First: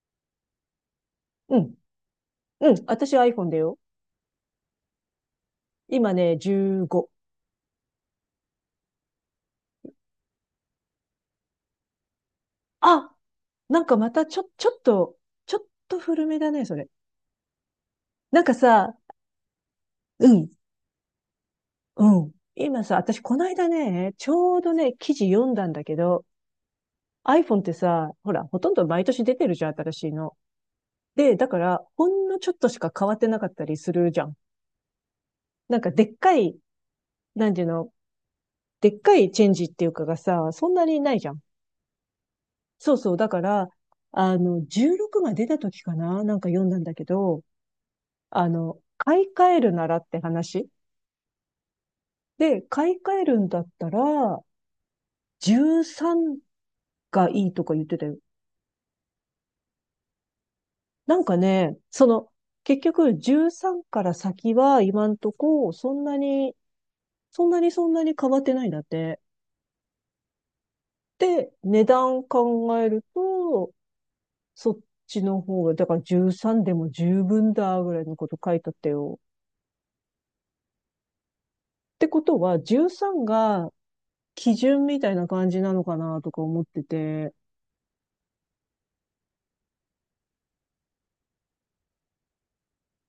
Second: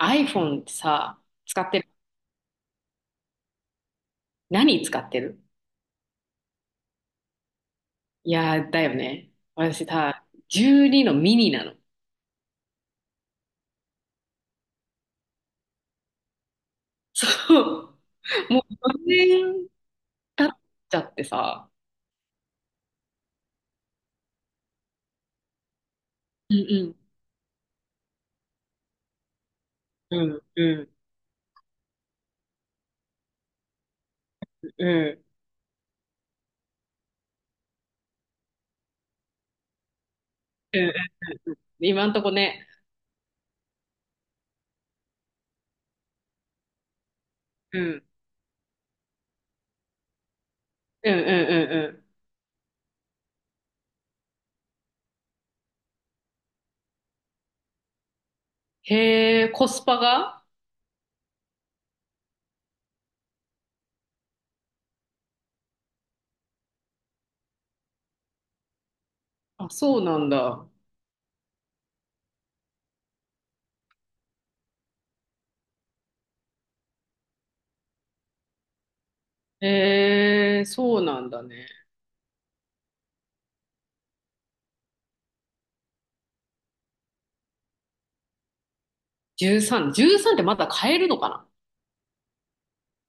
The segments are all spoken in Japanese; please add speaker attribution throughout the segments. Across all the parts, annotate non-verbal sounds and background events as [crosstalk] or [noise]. Speaker 1: iPhone ってさ、
Speaker 2: う
Speaker 1: 使っ
Speaker 2: ん。
Speaker 1: てる？
Speaker 2: うん。私は iPhone だよ。
Speaker 1: 何使ってる？
Speaker 2: 今ね、15。
Speaker 1: いやー、だよね。私さ、12のミニなの。
Speaker 2: あ、なんかまたちょっと、ちょっと古めだね、それ。
Speaker 1: そう。
Speaker 2: なんか
Speaker 1: もう
Speaker 2: さ、
Speaker 1: 4年
Speaker 2: う
Speaker 1: 経っ
Speaker 2: ん、
Speaker 1: ちゃってさ。
Speaker 2: うん。今さ、私この間ね、ちょうどね、記事読んだんだけど、
Speaker 1: うん
Speaker 2: iPhone ってさ、ほら、ほとんど毎年出てるじゃん、新しい
Speaker 1: うん。
Speaker 2: の。
Speaker 1: うんうん
Speaker 2: で、だから、ほんのちょっとしか変わってなかったりするじゃん。
Speaker 1: うん。
Speaker 2: なんかでっかい、なんていうの、でっかいチェンジっていうかがさ、そん
Speaker 1: う
Speaker 2: な
Speaker 1: ん、
Speaker 2: にないじゃん。
Speaker 1: 今んとこね。
Speaker 2: そうそう。だから、16が出た時かななんか読んだんだけど、
Speaker 1: うん。
Speaker 2: 買い替えるならって話。
Speaker 1: うんうんうんうん。
Speaker 2: で、買い替えるんだったら、13がいいとか言ってたよ。
Speaker 1: へえ、コスパが。
Speaker 2: なんかね、その、結局13から先は今んとこ、そんなに、そんなに変わってないんだって。
Speaker 1: あ、そうなんだ。
Speaker 2: で、値段考えると、そっちの方が、だから13でも十分だぐらいのこと書いてあったよ。
Speaker 1: へえ、そうなんだね。
Speaker 2: ってことは、13が基準みたいな感じなのかなとか思ってて、
Speaker 1: 13、13ってまだ買えるのかな？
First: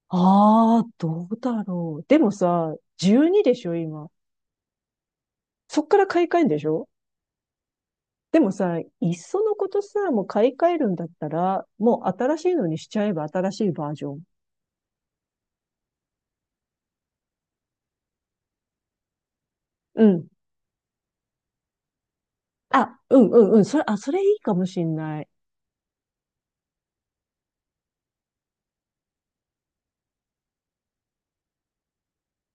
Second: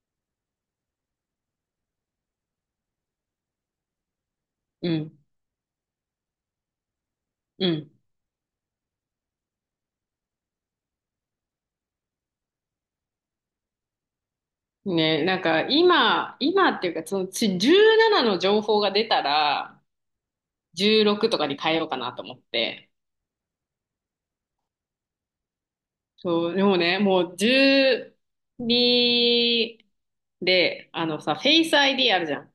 Speaker 2: ああ、どうだろう。でもさ、12でしょ、今。
Speaker 1: うん。
Speaker 2: そっから買い替えんでしょ。
Speaker 1: うん。
Speaker 2: でもさ、いっそのことさ、もう買い替えるんだったら、もう新しいのにしちゃえば新しいバージョン。
Speaker 1: ね、なんか今っていうか、そのち17の情報が出たら、
Speaker 2: うん。
Speaker 1: 16とかに変えようかなと思って。
Speaker 2: あ、うんうんうん。それ、あ、それいいかもしんない。
Speaker 1: そう、でもね、もう12で、あのさ、フェイス ID あるじゃん。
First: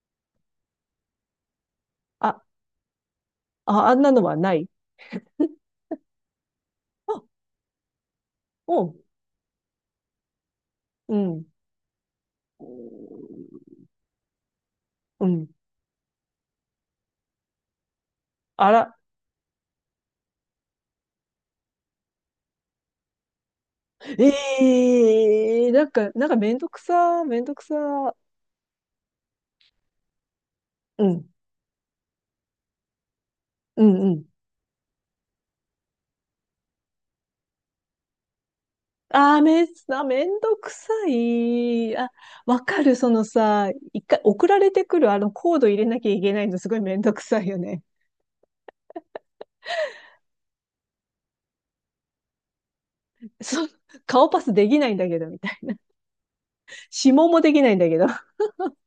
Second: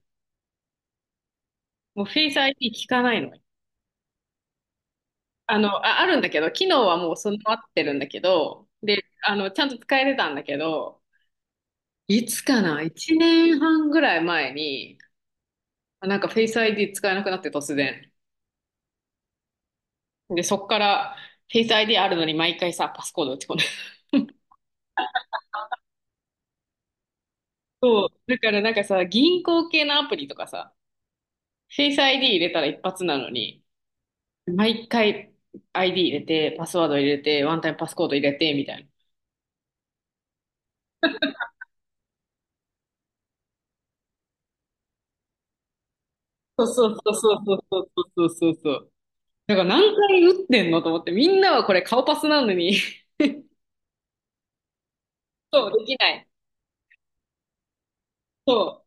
Speaker 1: もうフェイス
Speaker 2: あ、
Speaker 1: ID 聞かないの。
Speaker 2: あ、あんなのはない。
Speaker 1: あ、あるんだけど、機能はもう
Speaker 2: あ、
Speaker 1: 備わってるんだけど、
Speaker 2: うん、
Speaker 1: で、あの、ちゃんと使えてたんだけど、
Speaker 2: うん。
Speaker 1: いつかな？ 1 年半ぐらい前に、
Speaker 2: うん。
Speaker 1: あ、なんかフェイス ID 使えなくなって突然。
Speaker 2: あら、
Speaker 1: で、そっから、フェイス ID あるのに毎回さ、パスコード打ち込んで。
Speaker 2: ええーなんか、めんどくさ。
Speaker 1: [laughs] そう。だからなんかさ、銀行系のアプリとかさ、
Speaker 2: うん、
Speaker 1: フェイス ID 入れたら一発なのに、
Speaker 2: うん、うん。
Speaker 1: 毎回 ID 入れて、パスワード入れて、ワンタイムパスコード入れて、みたいな。
Speaker 2: めんどくさい。あ、わかる。そのさ、一回送られてくるあのコード入れなきゃいけないの
Speaker 1: そう
Speaker 2: すごい
Speaker 1: そ
Speaker 2: め
Speaker 1: う
Speaker 2: んど
Speaker 1: そう
Speaker 2: くさい
Speaker 1: そ
Speaker 2: よ
Speaker 1: うそ
Speaker 2: ね。
Speaker 1: うそうそうそう。だから何回打ってんのと思って、みんなはこれ顔パスなのに。 [laughs]
Speaker 2: [laughs] そう、顔パスできないんだけど、みたい
Speaker 1: そう、
Speaker 2: な。
Speaker 1: できない。
Speaker 2: [laughs] 指紋もできないんだけど。あ
Speaker 1: そう。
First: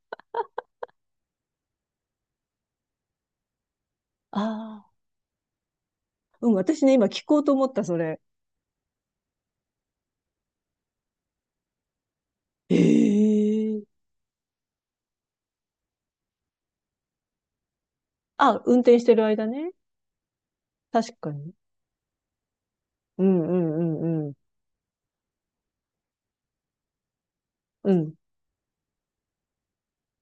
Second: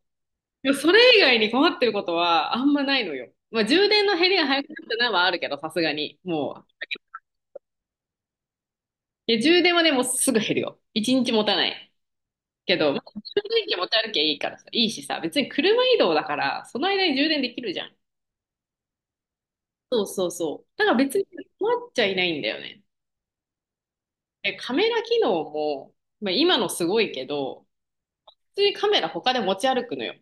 Speaker 1: でもそれ以外に困ってることはあんまないのよ。まあ、充電の減りが早くな
Speaker 2: あ、
Speaker 1: ったのはあるけど、さすがに。
Speaker 2: うん、
Speaker 1: も
Speaker 2: 私ね、今
Speaker 1: う。
Speaker 2: 聞こうと思った、それ。
Speaker 1: いや、充電はね、もうすぐ減るよ。一日持たない。け
Speaker 2: え
Speaker 1: ど、まあ充電器持ち
Speaker 2: え、
Speaker 1: 歩きゃいいからさ、いいしさ、別に車移動だから、その間に充電できるじゃん。
Speaker 2: あ、運転してる間ね。
Speaker 1: そうそうそう。だから
Speaker 2: 確
Speaker 1: 別に
Speaker 2: かに。
Speaker 1: 困っちゃいないんだよね。
Speaker 2: うんうんうんうん。
Speaker 1: え、カメラ機能も、まあ、今のすごいけど、
Speaker 2: うん。
Speaker 1: 普通にカメラ他で持ち歩くのよ。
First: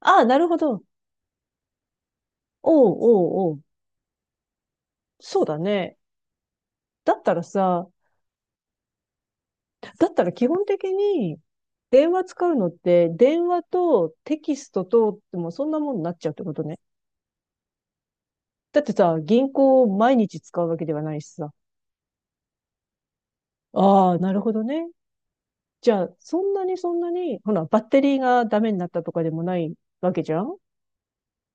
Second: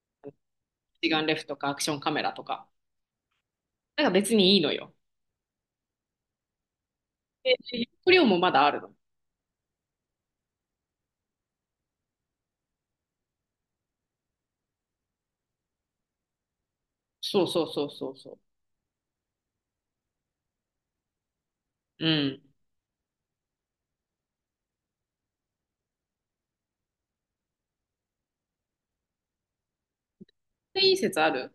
Speaker 2: ああ、なるほど。
Speaker 1: 一眼レフとかアクションカメラとか。
Speaker 2: おうおうおう。
Speaker 1: だから別にいいのよ。
Speaker 2: そうだね。だったら
Speaker 1: で、
Speaker 2: さ、
Speaker 1: 容量もまだあるの。
Speaker 2: だったら基本的に電話使うのって、電話とテキストと、でもそんなもんになっちゃうってことね。
Speaker 1: そうそうそうそうそ
Speaker 2: だってさ、銀行を毎日使うわけではないしさ。
Speaker 1: う。うん。
Speaker 2: ああ、なるほどね。じゃあ、そんなに、ほら、バッテリーがダメになったとかでもないわけじゃん。
Speaker 1: で、いい説ある？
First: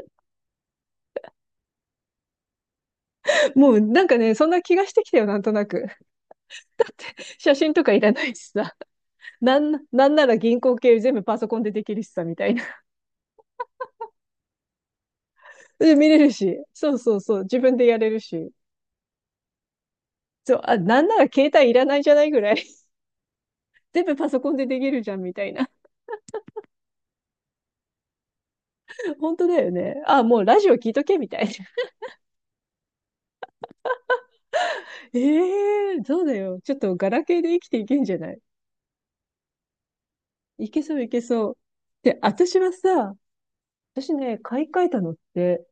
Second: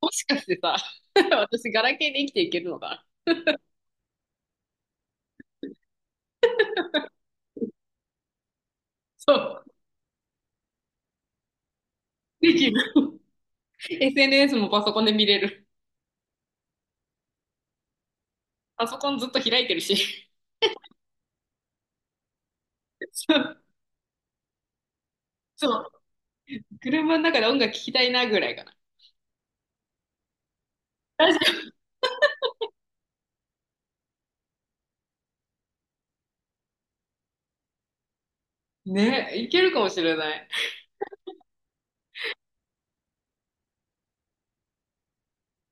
Speaker 1: もしかしてさ、[laughs] 私ガラケーで生きていけるのかな？
Speaker 2: もうなんかね、そんな気がしてきたよ、なんとなく。写真とかいらないしさ。
Speaker 1: そう。
Speaker 2: なんなら銀行系全部パソコンでできるしさ、みた
Speaker 1: で
Speaker 2: いな。
Speaker 1: きる。SNS もパソコンで見れる。
Speaker 2: で、見れるし。そうそうそう。自分でやれるし。
Speaker 1: パソコンずっと開いてるし。
Speaker 2: そう、あ、なんなら携帯いらないじゃないぐらい。
Speaker 1: [laughs] そう
Speaker 2: 全部パソコンでできるじゃんみたいな。
Speaker 1: そう。車の中で音楽聴きたいなぐらいか
Speaker 2: [laughs] 本当だよね。あ、もうラジオ聞いとけみたいな。[laughs] えー、そうだよ。ちょっとガラケーで生きていけんじゃない。
Speaker 1: な。ね、いけるかもしれない。
Speaker 2: いけそういけそう。で、私はさ、私ね、買い替えたのって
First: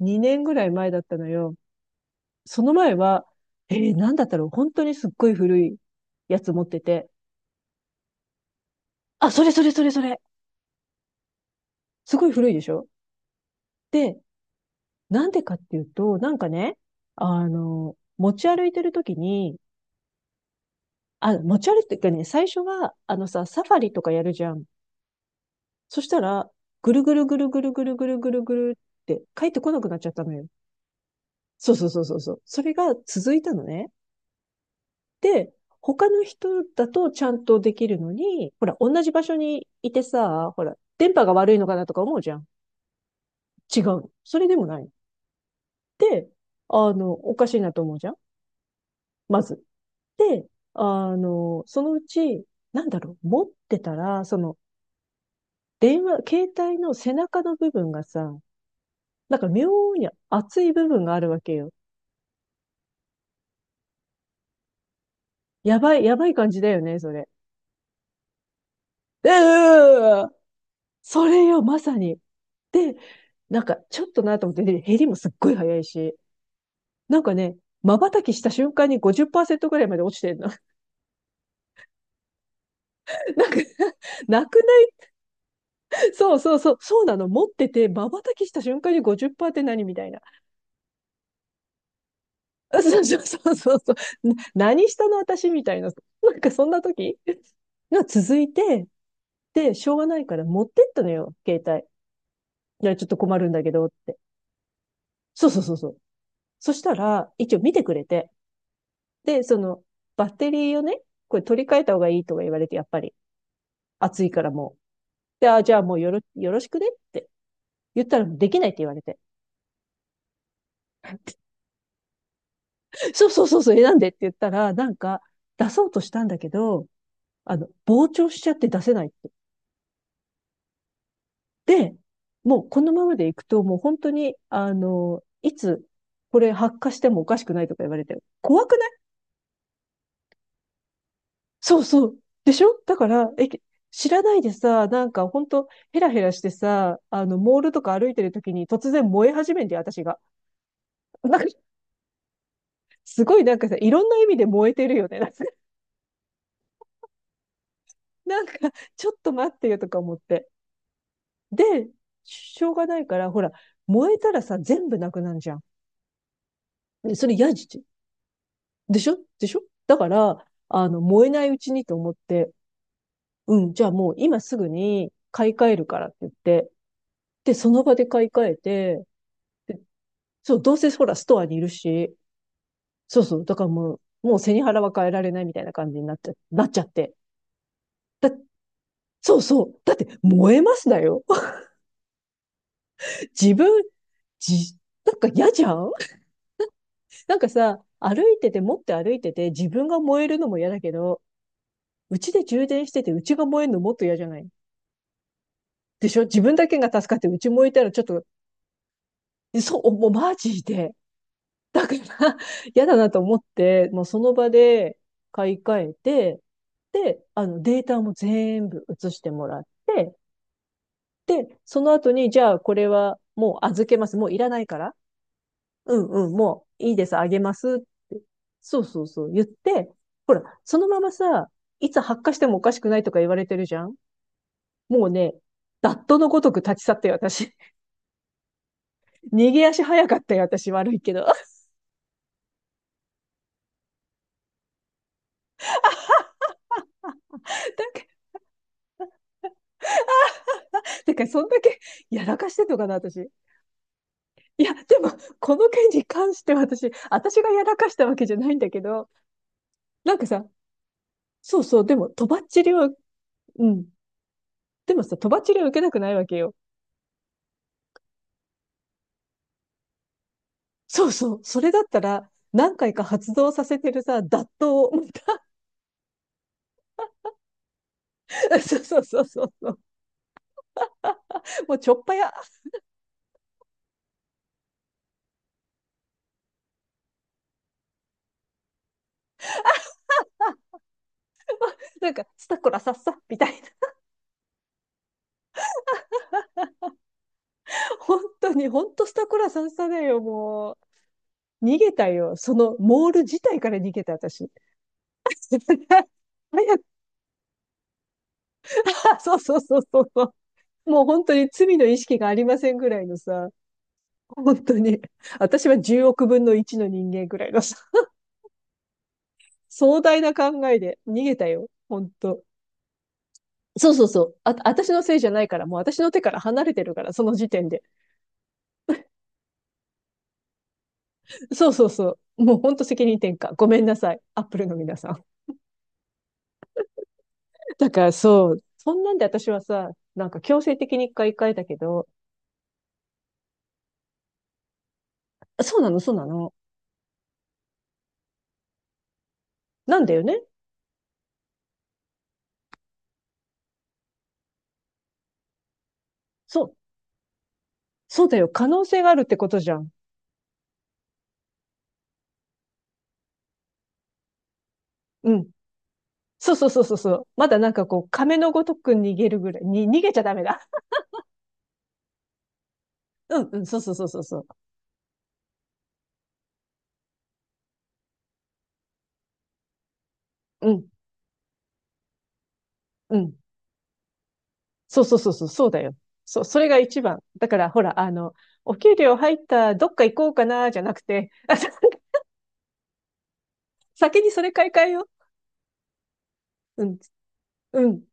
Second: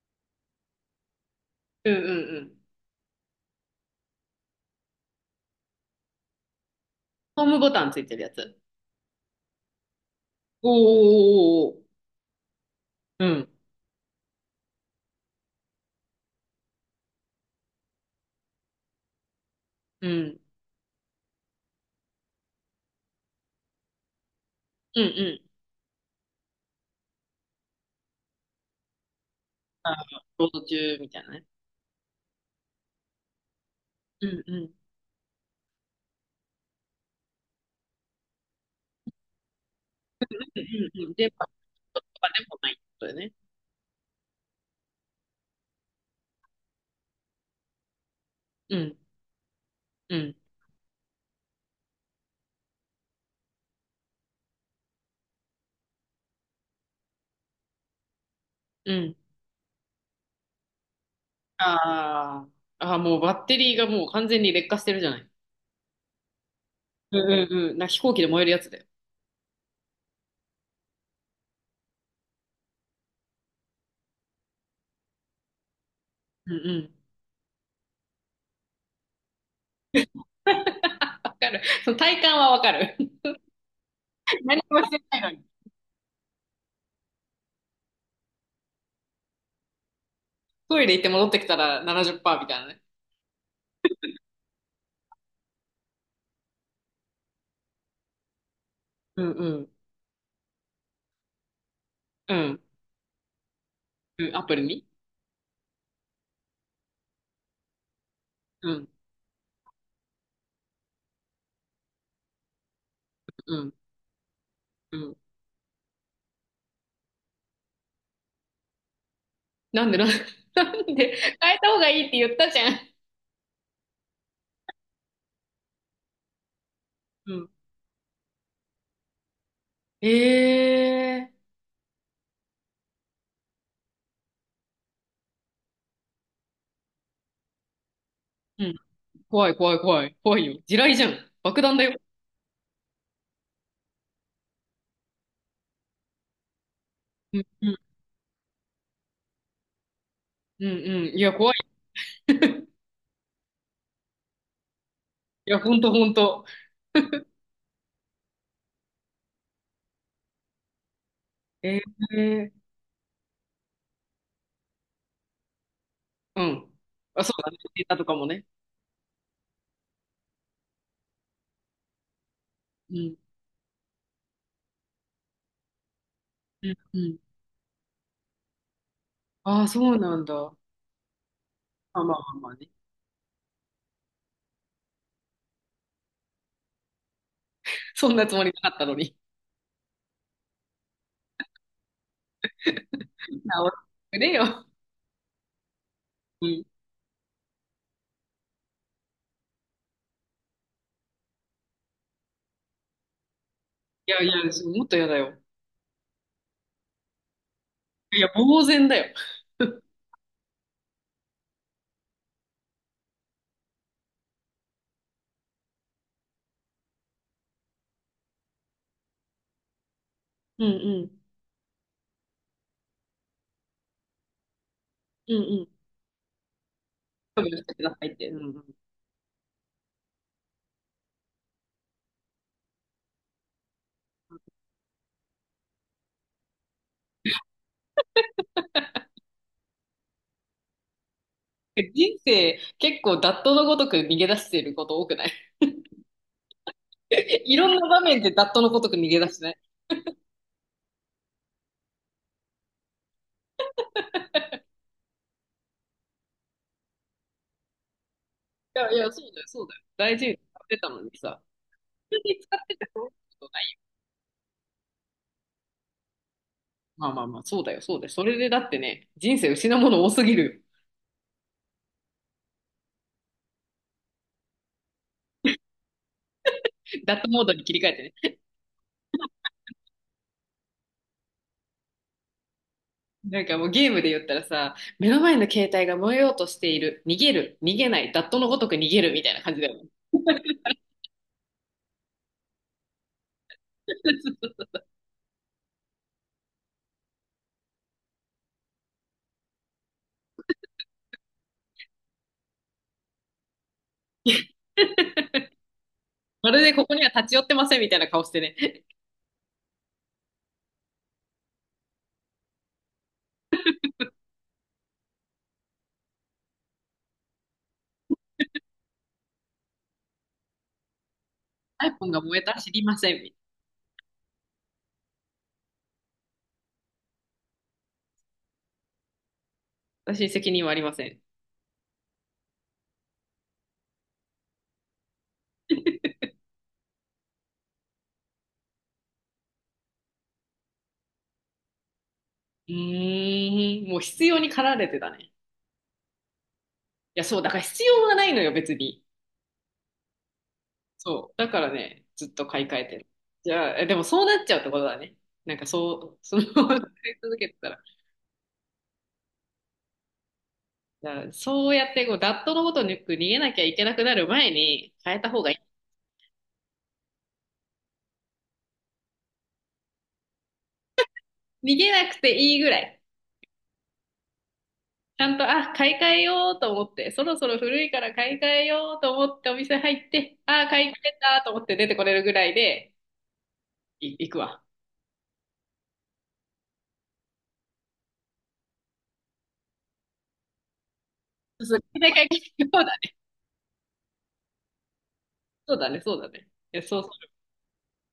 Speaker 2: 2年ぐらい前だったのよ。
Speaker 1: うんうんうん。
Speaker 2: その前は、えー、なんだったろう。本当にすっごい古いやつ持ってて。
Speaker 1: ホームボタンついてるやつ。
Speaker 2: あ、それそれそれそれ。
Speaker 1: おーおーおーおー。
Speaker 2: すごい古いでしょ。
Speaker 1: うん。
Speaker 2: で、なんでかっていうと、なんかね、あの、持ち歩いてるときに、
Speaker 1: うん。
Speaker 2: あ、持ち歩いてるかね、最初は、あのさ、サファリとかやるじゃん。
Speaker 1: うんうん。
Speaker 2: そしたら、ぐるぐるぐるぐるぐるぐるぐるぐるって帰ってこなく
Speaker 1: あ
Speaker 2: な
Speaker 1: の、
Speaker 2: っちゃったのよ。
Speaker 1: ロード中みたいなね。
Speaker 2: そうそうそうそうそう。それが続いたのね。
Speaker 1: うんうん。うん
Speaker 2: で、他の人だとちゃんとできるのに、ほら、同じ場所にいてさ、ほら、
Speaker 1: うんう
Speaker 2: 電
Speaker 1: ん。
Speaker 2: 波
Speaker 1: 電
Speaker 2: が
Speaker 1: 波
Speaker 2: 悪いのかなと
Speaker 1: と
Speaker 2: か思う
Speaker 1: か
Speaker 2: じゃ
Speaker 1: で
Speaker 2: ん。
Speaker 1: もないってことだよね。
Speaker 2: 違うの。それでもないの。で、あの、おかしいなと思うじゃん。
Speaker 1: うん。
Speaker 2: まず。
Speaker 1: うん。
Speaker 2: で、あの、そのうち、なんだろう、持ってたら、その、電話、携帯の背中の部分がさ、
Speaker 1: うん。
Speaker 2: なんか妙に熱い部分があるわけよ。
Speaker 1: ああ。ああ、もうバッテリーがもう完全に劣化してるじゃない。
Speaker 2: やばい、やばい感じだよね、そ
Speaker 1: う
Speaker 2: れ。
Speaker 1: んうんうん。飛行機で燃えるやつだよ。
Speaker 2: うー、それよ、まさに。で、なんかちょっとなと思って、で減りもすっごい早いし、
Speaker 1: うんうん。
Speaker 2: なんかね、瞬きした瞬間に50%ぐらいまで落ちてんの。
Speaker 1: わかる。その体感はわかる。
Speaker 2: [laughs] なんか、
Speaker 1: [laughs]
Speaker 2: なく
Speaker 1: 何もしてないのに。
Speaker 2: ないそうそうそう、そうなの。持ってて、瞬きした瞬間に50%っパーセントって何みたいな。
Speaker 1: トイレ行って戻ってきたら70%みたいな
Speaker 2: [laughs]
Speaker 1: ね。
Speaker 2: あ、そうそうそうそうそう。何したの私みたいな。なんかそんな時が [laughs] 続いて、
Speaker 1: うんうん。
Speaker 2: で、しょうがないから持ってったのよ、携帯。
Speaker 1: うん。
Speaker 2: いや、ちょっと困るんだけどって。
Speaker 1: うん、アプリに。
Speaker 2: そうそうそうそう。そしたら、一応見てくれて。
Speaker 1: うん。
Speaker 2: で、その、バッテリーをね、これ取り替えた方がいいとか言われて、やっぱり、
Speaker 1: うん。
Speaker 2: 暑いからもう。
Speaker 1: うん。
Speaker 2: で、あ、じゃあもうよろしくねって言ったら、できないって言われて。
Speaker 1: なんでなんで、[laughs] なんで変えた方がいいって言ったじゃん。
Speaker 2: そうそうそう、そう、え、なんでって言ったら、なんか、出そうとしたんだけど、
Speaker 1: うん。
Speaker 2: あの、膨張しちゃって出せないって。
Speaker 1: ええ、
Speaker 2: で、もうこのままでいくと、もう本当に、あの、いつ、これ発火してもおかしくないとか言われて、
Speaker 1: う
Speaker 2: 怖
Speaker 1: ん。
Speaker 2: くない？
Speaker 1: 怖い怖い怖い。怖いよ。地雷じゃん。爆弾
Speaker 2: そ
Speaker 1: だ
Speaker 2: う
Speaker 1: よ。
Speaker 2: そう。でしょ？だから、え、知らないでさ、なんかほんと、ヘラヘラしてさ、あの、
Speaker 1: うん。
Speaker 2: モー
Speaker 1: う
Speaker 2: ルと
Speaker 1: ん。
Speaker 2: か歩いてる時に突然燃え始めて、私が。
Speaker 1: うんうん。い
Speaker 2: [laughs]
Speaker 1: や、
Speaker 2: なんか、
Speaker 1: 怖い。
Speaker 2: すごいなんかさ、いろんな意味で燃えてるよね。
Speaker 1: いや、ほんとほんと。
Speaker 2: なんかちょっと待ってよとか思って。で、
Speaker 1: ええ、
Speaker 2: しょうがないから、ほら、燃えたらさ、全部なくなるじゃん。
Speaker 1: うん。
Speaker 2: で
Speaker 1: あ、
Speaker 2: そ
Speaker 1: そ
Speaker 2: れ
Speaker 1: うだ
Speaker 2: 嫌
Speaker 1: ね。
Speaker 2: じゃん。
Speaker 1: データとかもね。
Speaker 2: でしょでしょ？だから、あの、燃えないうちにと思って、
Speaker 1: うん。
Speaker 2: うん、じゃあもう今すぐに買い替えるからって言っ
Speaker 1: う
Speaker 2: て、
Speaker 1: ん。うん。
Speaker 2: で、その場で買い替えて、
Speaker 1: ああ、そうなんだ。
Speaker 2: そ
Speaker 1: ま
Speaker 2: う、どうせほら、ストアにいる
Speaker 1: あ
Speaker 2: し、
Speaker 1: まあまあまあね。
Speaker 2: そうそう、だからもう、もう背に腹は変えられないみたいな感じになっちゃって。
Speaker 1: そんなつもりなかったのに。
Speaker 2: そうそう。だって、燃えますだよ。
Speaker 1: 直し
Speaker 2: [laughs]
Speaker 1: て
Speaker 2: 自分、
Speaker 1: くれよ。
Speaker 2: じ、なんか嫌じゃん。
Speaker 1: うん。い
Speaker 2: [laughs] なんかさ、歩いてて、持って歩いてて、自分が燃えるのも嫌だけど、うちで充電してて、うちが燃えるのもっと嫌
Speaker 1: や
Speaker 2: じ
Speaker 1: い
Speaker 2: ゃ
Speaker 1: や、
Speaker 2: ない？
Speaker 1: もっと嫌だよ。
Speaker 2: でしょ？自分だけが助かって、うち燃えたらちょっ
Speaker 1: い
Speaker 2: と、
Speaker 1: や、呆然だよ。
Speaker 2: そう、もうマジで。だから、[laughs] 嫌だなと思って、もうその場で買い替えて、で、あの、データも全部移してもらって、
Speaker 1: うんうん。
Speaker 2: で、その後に、じゃあ、これはもう預けます。もういらないから。
Speaker 1: うんうん。
Speaker 2: うんうん、もういいです。あげ
Speaker 1: 処分
Speaker 2: ま
Speaker 1: して
Speaker 2: す。っ
Speaker 1: くださいっ
Speaker 2: て。
Speaker 1: て。うんうん。
Speaker 2: そうそうそう、言って、ほら、そのままさ、いつ発火してもおかしくないとか言われてるじゃん。もうね、ダットのごとく立ち去って私。[laughs] 逃げ足早かったよ、私。悪いけど。[laughs]
Speaker 1: 人生、結構、ダットのごとく逃げ出してること多くない？ [laughs] いろん
Speaker 2: ら、
Speaker 1: な場面でダットのごとく逃げ出してない？
Speaker 2: だからそんだけやらかしてんのかな、私。いや、でも、この件に関して私がやらかしたわけじゃないんだ
Speaker 1: い
Speaker 2: け
Speaker 1: やい
Speaker 2: ど、
Speaker 1: や、そうだよ、そうだよ。
Speaker 2: なん
Speaker 1: 大
Speaker 2: か
Speaker 1: 事に
Speaker 2: さ、
Speaker 1: 使ってたのにさ。
Speaker 2: そうそう、でも、
Speaker 1: 普通
Speaker 2: とば
Speaker 1: に
Speaker 2: っ
Speaker 1: 使っ
Speaker 2: ちり
Speaker 1: て
Speaker 2: は、
Speaker 1: てそういうことな
Speaker 2: う
Speaker 1: い。
Speaker 2: ん。でもさ、とばっちりは受けたくないわけよ。
Speaker 1: まあまあまあ、そうだよ、そうだよ。それでだってね、人生失うもの多すぎる。
Speaker 2: そうそう、それだったら、何回か発動させてるさ、脱刀を、また
Speaker 1: ダットモードに切り替えてね。
Speaker 2: [laughs] そうそうそうそうそう、もうちょっぱや、
Speaker 1: なんかもうゲームで言ったらさ、目の前の携帯が燃えようとしている、逃げる、逃げない、ダットのごとく逃げるみたいな感じだよね。
Speaker 2: なんか、スタコラさっさ、みたいな。本当に、本当スタコラさっさだよ、もう。逃げたよ。その、モール自体から逃げた、私。
Speaker 1: [laughs]
Speaker 2: [laughs]
Speaker 1: まるで
Speaker 2: 早
Speaker 1: こ
Speaker 2: く、
Speaker 1: こには立ち寄ってませんみたいな顔してね、
Speaker 2: [laughs] そうそうそうそうそう。もう本当に罪の意識がありませんぐらいのさ、本当に、私は10億分の1の人間ぐらいのさ、壮大な考えで逃げたよ、
Speaker 1: [laughs]
Speaker 2: 本
Speaker 1: iPhone が燃
Speaker 2: 当。
Speaker 1: えたら知りません。
Speaker 2: そうそうそう。あ、私のせいじゃないから、もう私の手から離れてるから、その時点で。
Speaker 1: 私に責任はありません。
Speaker 2: そうそうそう。もう本当責任転嫁。ごめんなさい。アップルの皆さん。だからそう、そんなんで私はさ、なんか強制的に一回だけど、
Speaker 1: うーん、もう必要に駆られてたね。い
Speaker 2: そうなの、そうなの。
Speaker 1: や、そう、だから必要はないのよ、別に。
Speaker 2: なんだよね。
Speaker 1: そう。だからね、ずっと買い替えてる。じゃあ、え、でもそうなっちゃうってことだね。なんかそう、[laughs] その
Speaker 2: そ
Speaker 1: ま
Speaker 2: う、
Speaker 1: ま [laughs] 使い続けてたら。
Speaker 2: そうだよ。可能性があるってことじゃん。
Speaker 1: じゃあそうやってこう、ダットのごとく逃げなきゃいけなくなる前に変えた
Speaker 2: う
Speaker 1: 方
Speaker 2: ん。
Speaker 1: が。
Speaker 2: そうそうそうそうそう。まだなんかこう、亀のごとく逃げるぐらい。に、逃げちゃダメだ。
Speaker 1: 逃げなくていいぐらい。
Speaker 2: うんうん、そうそうそうそうそう。
Speaker 1: ちゃんと、あ、買い替えようと思って、そろそろ古いから買い替えようと思ってお店入って、あ、
Speaker 2: うん、
Speaker 1: 買い替えたと思って出てこれるぐらいで、
Speaker 2: うん。
Speaker 1: 行くわ。
Speaker 2: そうそうそうそう、そうだよ。そう、それが一番。だから、ほら、あの、お給料入った、どっか行こうかな、じゃなくて、あ
Speaker 1: そう
Speaker 2: さ
Speaker 1: そう、買い替えそうだね、
Speaker 2: 先にそれ買い替えよ
Speaker 1: そうだね、そうだね。いや
Speaker 2: う。うん、
Speaker 1: そう
Speaker 2: うん、